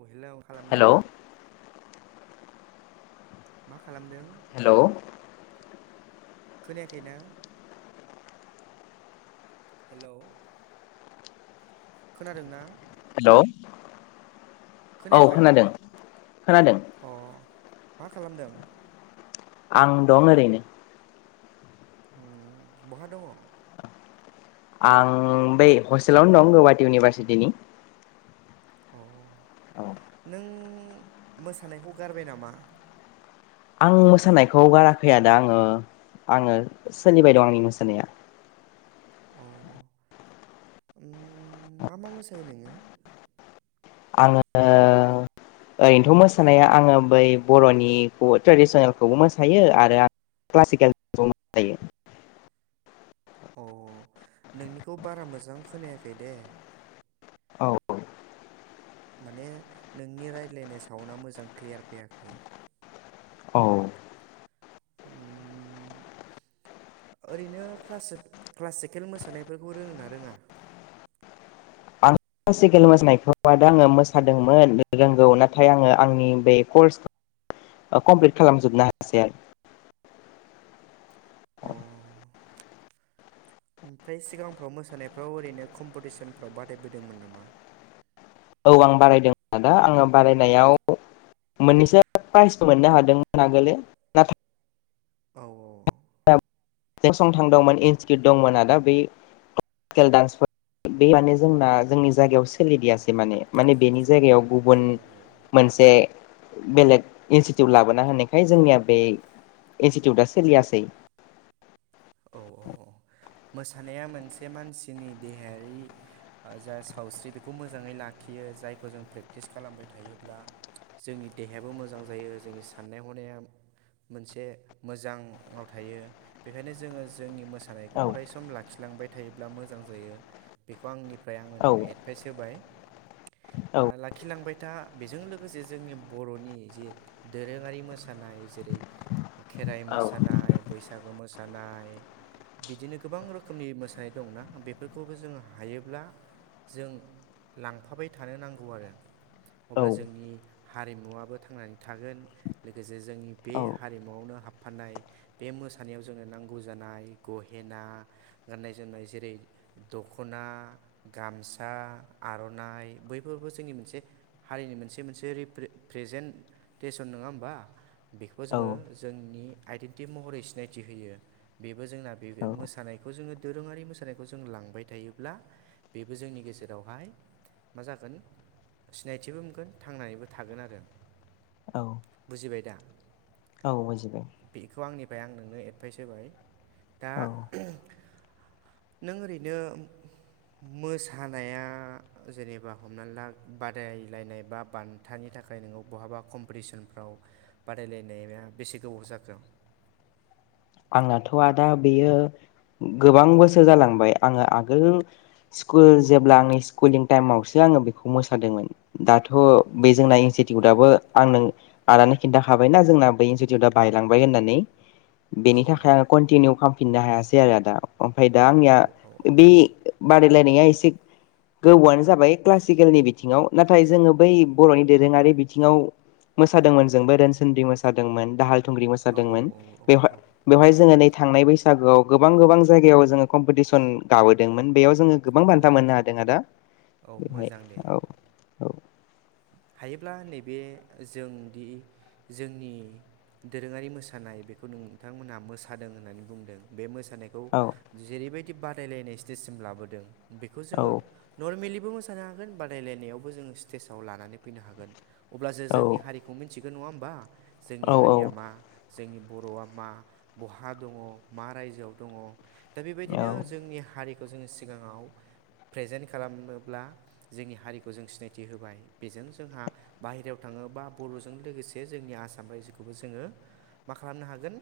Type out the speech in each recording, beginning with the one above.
अ hello hello खालामदों। मा खालामदों हेलौ खोनायाखैना। हेलौ। खोनादोंना। हेलौ औ खोनायाखै खोनादों खोनादों। अ मा खालामदों। आं दं ओरैनो। ओम बहा दङ। आं बै हस्टेलावनो दं गुवहाटि इउनिभारसिटिनि। औ। औ। नो मोसानायखौ गारबाय नामा। आं मोसानायखौ गाराखै आदा आङो। आङो सोलिबाय दं आंनि मोसानाया। अ ओइ मा मा मोसायो नोङो। आङो। ओरैनोथ' मोसानाया आङो बै बर'निखौ ट्रेडिसनेलखौबो मोसायो आरो आं। क्लासिकेल जायो [unintelligible] औ नोंनिखौ बारा मोजां खोनायाखै दे औ औ। माने नोंनि रायज्लायनाय सावनाआ मोजां क्लियार फैयाखै औ। [inaudible] ओरैनो क्लास क्लासिकेल मोसानायफोरखौ रोङ ना रोङा? [inaudible] आं क्लासिकेल दाआङो मोसादोंमोन रोंगौ नाथाय आङो आंनि बे करस कमप्लिट खालामजोबनो हासै आरो अ ओमफ्राय सिगांफ्राव मोसानायफ्राव ओरैनो कम्पिटिसनफ्राव बादायबोदोंमोन नामा औ आं बारायदों आदा आङो बारायनायाव मोननैसो प्राइजखो मोननो हादोंमोन आगोल नाथाय औ औ सं थांदोंमोन इनस्टिकिउट दंमोन आदा बै क्लासिकेल दडान्सफोर बे माने जोंना जोंनि जायगायाव सोलिदियासै माने माने बेनि जायगायाव औ गुबुन मोनसे बेलेग इनस्टिटिउट लाबोना होनायखाय जोंनिया बे इन्स्टिउटा सिलियासै औ औ मोसानाया मोनसे मानसिनि देहायारि जा सावस्रि बेखौ मोजाङै लाखियो बियो जायखौ जों प्रेकटिस खालामबाय थायोब्ला जोंनि देहायाबो मोजां जायो जोंनि साननाय हनाया मोनसे मोजाङाव थायो बेखायनो जोङो जोंनि मोसानाय औ अराय सम लाखिलांबाय थायोब्ला मोजां जायो बेखौ आंनिफ्राय आङो औ नोंनो एडभाइस होबाय। औ लाखिलांबाय था बेजों लोगोसे जोंनि बर'नि जे दोरोङारि मोसानाय जेरै खेराइ औ मोसानाय बैसागु मोसानाय बिदिनो गोबां रोखोमनि मोसानाय दंना बेफोरखौबो जोङो हायोब्ला जों लांफाबाय थानो नांगौ आरो अब्ला औ जोंनि हारिमुवाबो थांनानै थागोन लोगोसे जोंनि बे हारिमुवआवनो हाबफानाय बे मोसानायाव जोंनो नांगौ जानाय गहेना गाननाय जोमनाय जेरै दख'ना गामसा आर'नाइ बैफोरबो जोंनि मोनसे हारिनि मोनसे मोनसे रिफेस प्रेजेन्ट थिसन नङो नङा होमबा बेखौबो औ जोङो औ जोंनि आइडेन्टिटि महरै सिनायथि होयो बेबो जोंना बे मोसानायखौ जोङो दोरोङारि मोसानायखौ जों लांबाय थायोब्ला बेबो जोंनि गेजेरावहाय मा जागोन सिनायथिबो मोनगोन थांनानैबो थागोन आरो औ बुजिबाय दा। औ बुजिबाय। एमफाइ आं नोंनो एडभाइस होबाय दा औ नों ओरैनो मोसानाया जेनेबा हमना ला बादायलायनाय बा बान्थानि बेनि थाखाय ननोङो बहाबा कम्पिटिसनफ्राव बादायलायनाया बेसे गोबाव जाखो। [inaudible] आंनाथ' आदा बेयो गोबां बोसोर जालांबाय आङो आगोल स्कुल जेब्ला आंनि स्कुलिं टाइमावसो आंङो बेखौ मोसादों मोनो दाथ' बे जोंना इउसुदाबो आं आनो खिन्थााय बेना जोंना इउसुदा बाइलांबाय होननानै औ बेनि थाखाय आङो कन्टिनिउ खालामफिननो हायासै आरो आदा बाइ दा आंनिया औ औ बे बादायलायनाया एसे [inaudible] गोबौआनो जाबाय क्लासिकेलनि बिथिङाव नाथाय जोङो बै बर'नि दोरोङारि बिथिङाव मोसादोंमोन जोंबो रोनसोन्रि मोसादोंमोन दाहाल थुंग्रि औ मोसादोंमोन औ बेवहाय औ बेवहाय जोङो थांनाय बैसागोआव गोबां गोबां जायगायाव जोङो कमपिटिसन गाबोदोंमोन बेयाव जोङो गोबां औ बान्था मोननो औ हादों आदा औ बेवहाय मोजां दे औ औ थायोब्ला नैबे जोंदि जोंनि दोरोङारि मोसानाय बेखौ नोंथांमोनहा मोसादों होननानै बुंदों बे मो मोसानायखौ औ जेरैबायदि बादायनाय स्तेजसिम लाबोदों बेखौ औ जोङो नमेलि बो मोसानो हागोन बादायलायनायावबो जों स्टेजाव लानानै फैनो हागोन अब्लासो जोंनि हारिखौ मोनथि बे नङा होमबा औ जोंनि हारिया मा जोंनि बर'आ मा बहा दङ मा रायजोआव दङ दा औ बेबायदिनो जोंनि हारि बेखौ जोङो सिगाङाव प्रेजेन्ट खालामोब्ला जोंनि हारिखौ जों सिनायथि होबाय बेजों जोंहा बाहेरायाव थाङो बा बर'जों लोगोसे जोंनि आसाम रायजोखौबो जोङो मा खालामनो हागोन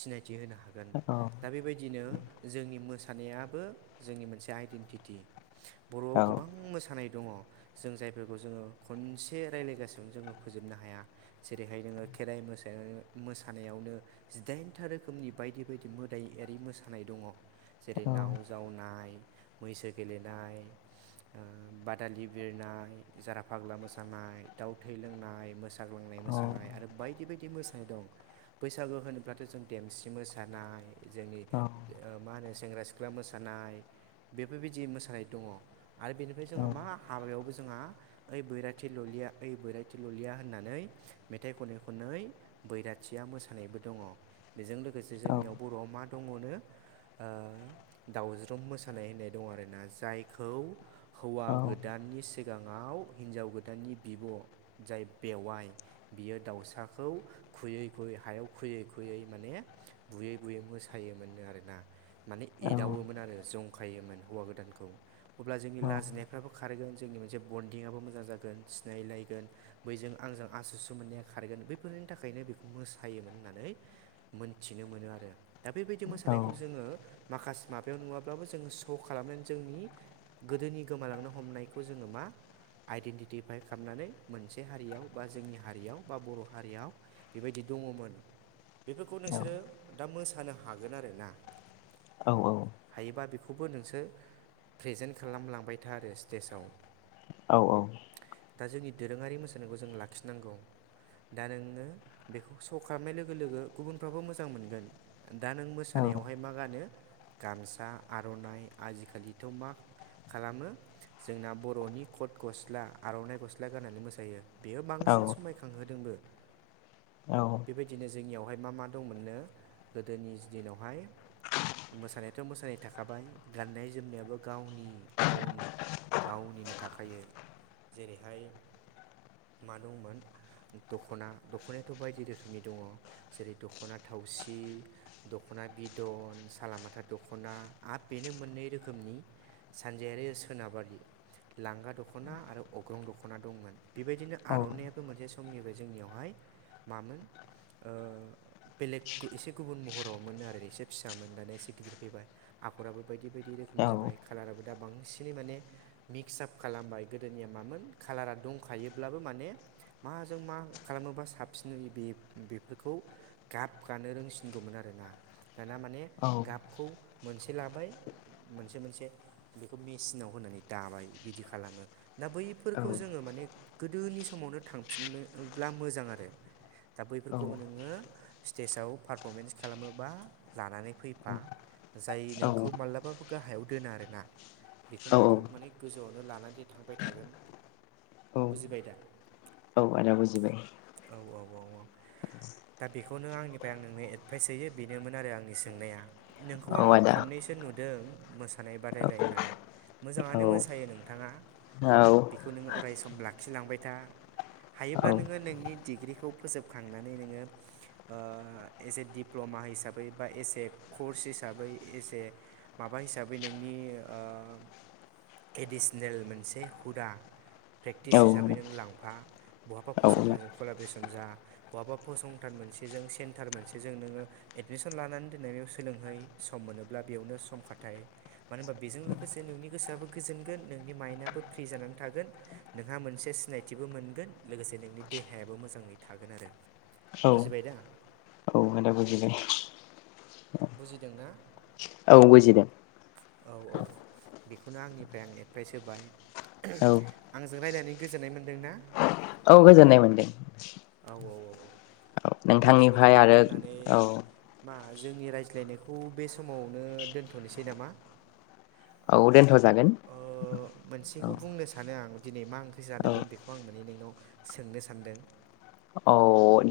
सिनायथि होनो हागोन औ दा बेबायदिनो जोंनि मोस मोसानायाबो जोंनि मोनसे आइडेन्टित औ बर'आव औ गोबां मोसानाय दङ जों जाय बेफोरखौ जोङो खनसे रायज्लायगासिनो जोङो फोजोबनो हाया जेरैहाय नोङो खेराइ मोसानानै मोसानायावनो जिदाइनथा रोखोमनि बायदि बायदि मोदायि मोसानाय दङ। जेरै नाव जावनाय मैसो गेलेनाय बादालि बिरनाय जारा फाग्ला मोसानाय दाव थै लोंनाय मोसाग्लांनाय मोसानाय आरो बायदि बायदि मोसानाय दं बैसागु होनोब्लाथ' जों देमसि मोसानाय जोंनि मा होनो सेंग्रा सिख्ला मोसानाय बेफोरबायदि मोसानाय दङ आरो बेनिफ्राय जोंहा मा हाबायावबो जों जोंहा ओइ बैराथि ललिया ओइ बैराथि ललिया होननानै मेथाइ खनै खनै बैराथि थिया मोसानायबो दङ बेजों लोगोसे जोंनियाव बर'आव मा दङनो दावज्रुम मोसानाय होननाय दं आरोना जायखौ हौवा गोदाननि सिगाङाव हिनजाव गोदाननि बिब' जाय बेवाइ बियो दाउसाखौ खुयै खुयै बै हायाव खुयै खुयै माने बुयै बुयै मोसायोमोनो आरोना माने एदावोमोन आरो जंखायोमोन हौवा गोदानखौ अब्ला जोंनि लाजिनायफ्राबो खारगोन जोंनि मोनसे बन मिदिंआो मोजां जागोन सिनायलायगोन बैजों आंजों आस स मोन्नाया खारगोन बैफोरनि थाखायनो बेखौ मोसायोमोन होननानै मोनथिनो मोनो आरो दा बेबायदि मोसानायखौ जोङो माखासे माबायाव नुवाब्लाबो जोङो श' खालामनानै जोंनि गोदोनि गोमालांनो हमनायखौ जोङो मा आइडेन्टिफाइ खालामनानै मोनसे हारियाव बा जोंनि हारियाव बा बर' हारियाव बेबायदि दङमोन बेफोरखौ नोंसोरो दा मोसानो हागोन आरोना। औ औ हायोबा बेखौबो नोंसोर प्रेजेन्ट खालामलांबाय था आरो स्टेजाव दा जोंनि दोरोङारि मोसानायखौ जों लाखिनांगौ दा नोङो बेखौ स' खालामनाय लोगो लोगो गुबुनफ्राबो मोजां मोनगोन दा नों मोसानायावहाय मा गानो गामसा आर'नाइ आजिखालिथ' मा खालामो जोंना बर'नि कट गस्ला आर'नाइ गस्ला गाननानै मोसायो बेयो औ बांसिन समायखांहोदोंबो औ बेबायदिनो जोंनियावहाय मा मा दंमोननो गोदोनि दिनावहाय मोसानायाथ' मोसानाय थाखाबाय गाननाय जोमनायाबो गावनि अन गावनिनो थाखायायो जेरैहाय मा दंमोन दख'ना दख'नायाथ' बायदि रोखोमनि दङ जेरै दख'ना थावसि दख'ना ना बिदन सालालामाथा दख'ना आरो बेनो मोननै रोखोमनि सानजारि सोनाबारि लांगा दख'ना आरो अग्रं दख'ना दंमोन बेबायदिनो औ आर'नायइाबो मोनसे समनिफ्राय जोंनियावहाय मामोन ओ बेलेग एसे गुबुन महराव मोनो आरो एसे फिसा मोन दाना एसे गिदिर फैबाय आगराबो बायदि-बायदि बायदि रोखोमनि जाबाय कालाराबो दा बांसिनै माने मि [unintelligible] खालामबाय गोदोनिया मामोन कालारा दंखायोब्लाबो माने माजों मा खालामोबा साबसिनयो बे बेफोरखौ गाब गानो रोंसिनगौमोन आरो ना दाना माने औ गाबखौ मोनसे लाबाय मोनसे-मोनसे बेखौ मेसिनाव होनानै दाबाय बिदि खालामो। दा औ बैफोरखौ जोङो माने गोदोनि समावनो थांफिननोब्ला मोजां आरो। दा औ बैफोरखौ नोङो स्टेजाव पारफरमेन्स खालामोबा लानानै फैफा जाय औ नोंखौ मालाबाबो गाहायाव दोना आरो ना बेखौ नोंखौ औ माने खौनो लानानै थांबाय थागोन बुजिबाय दा औ-औ आदा बुजिबाय। औ-औ दा बेखौनो आंनिफ्राय आं नोंनो एडभायेस होयो बेनोमोन आरो आंनि सोंनाया। नोंखौ औ आङो आदा खननैसो नुदों मोसानाय औ बादायलायनाय औ मोजाङानो मोसा फोथायो नोंथाङा औ बेखौ नोङो अराय सम लाखिलांबाय था। हायोब्ला नोङो नोंनि डिग्रिखौ फोजोबखांनानै नोङो ओ एस ए डिप्ल'मा मा हिसाबै बा एसे कर्स हिसाबै एसे माबा हिसाबै नोंनि ओ एडिसनेल मोनसे हुदा औ प्रेक्टिस हिसाबै नों लांफा बहाबा फसंथानजों कलाब्रेसन जा बहाबा फसंथान मोनसेजों सेन्टार मोनसेजों नोङो एडमिसन लानानै दोननाय बेयाव सोलोंहै सम मोनोब्ला बेयावनो सम खाथायो मानो होनबा बेजों लोगोसेनो नोंनि गोसोआबो गोजोनगोन नोंनि मायेन्दआबो फ्रि जानानै थागोन नोंहा मोनसे सिनायथिबो मोनगोन लोगोसे नोंनि देहायाबो मोजाङै थागोन आरो। औ-औ बुजिबाय दा होननाा बुजिदों। बुजिदों ना। औ बुजिदों। औ-औ बेखौनो आंनिफ्राय आं एडभाइस होबाय औ आंजों रायजनानै गोजोन्नाय मोन्दों ना? औ गोजोननाय मोनदों। औ-औ-औ औ नोंथांनिफ्राय बेखिनिखौनो आरो बुंनानै औ मा जोंनि रायज्लायनायखौ बे समावनो दोनथ'नोसै नामा। औ दोनथ'जागोन। औ बेखौ बुंनो सानो आं दिनै मा ओंख्रि औ जादोंमोन बेखौ आं माने नोंनाव सोंनो सान्दों। औ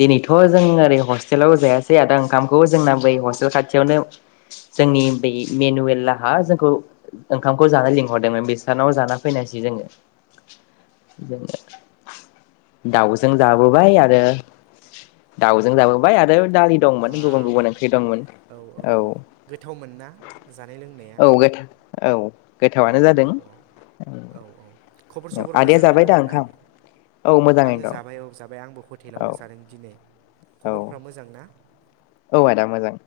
दिनैथ' जों ओरै हस्टेलाव जायासै आदा ओंखामखौ जोंना बै हस्टेल खाथियावनो जोंनि बै मेनुयेललाहा जोंखौ ओंखामखौ जानो लिंहरदोंमोन बिस्रानाव जाना फैनायसै जोङो। [inaudible] जोङो दाउजों औ औ औ जाबोबाय औ आरो औ दाउजों जाबोबाय आरो दालि दंमोन गुबुन- बाव गुबुन ओंख्रि दंमोन औ। गोथावमोन ना जानाय लोंनाया औ गोथां औ औ गोथावानो जादों। औ औ औ औ खबर सबर आदाया मोजाङै जाबाय दङ दा ना ओंखाम औ आङो मोजाङैनो दं जाबाय औ जाबाय आंबो औ हटेलावनो जादों। आं दिनै औ खबरफ्रा मोजां ना? औ आदा मोजांव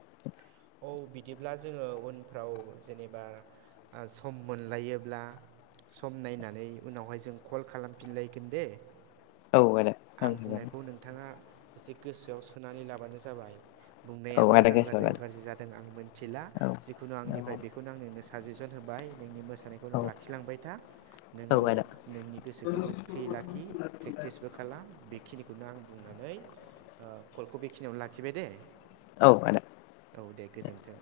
औ बिदिब्ला जोङो उनफ्राव जेनेबा ओ सम मोनलायोब्ला सम नायनानै उनावहाय जों कल खालामफिनलायगोन दे औ आदा आं बुंनायखौ नोंथाङा एसे गोसोआव सोनानै लाबानो जाबाय। बुंनाया औ आदा मोजां गोसोआव जादों लादो गाज्रि जादों आं मिथिला औ जिखुनु आंनिफ्राय बेखौनो आं नोंनो सा साजेसन होबाय नोंनि मोसानायखौ नों औ औ लाखिलांबाय था। नोङो आदा नोंनि गोसोखौबो फ्रि लाखि प्रेक्टिसबो खालाम बेखिनिखौनो आं बुंनानै कलखौ बेखिनियावनो लाखिबाय दे औ आदा औ औ दे गोजोन्थों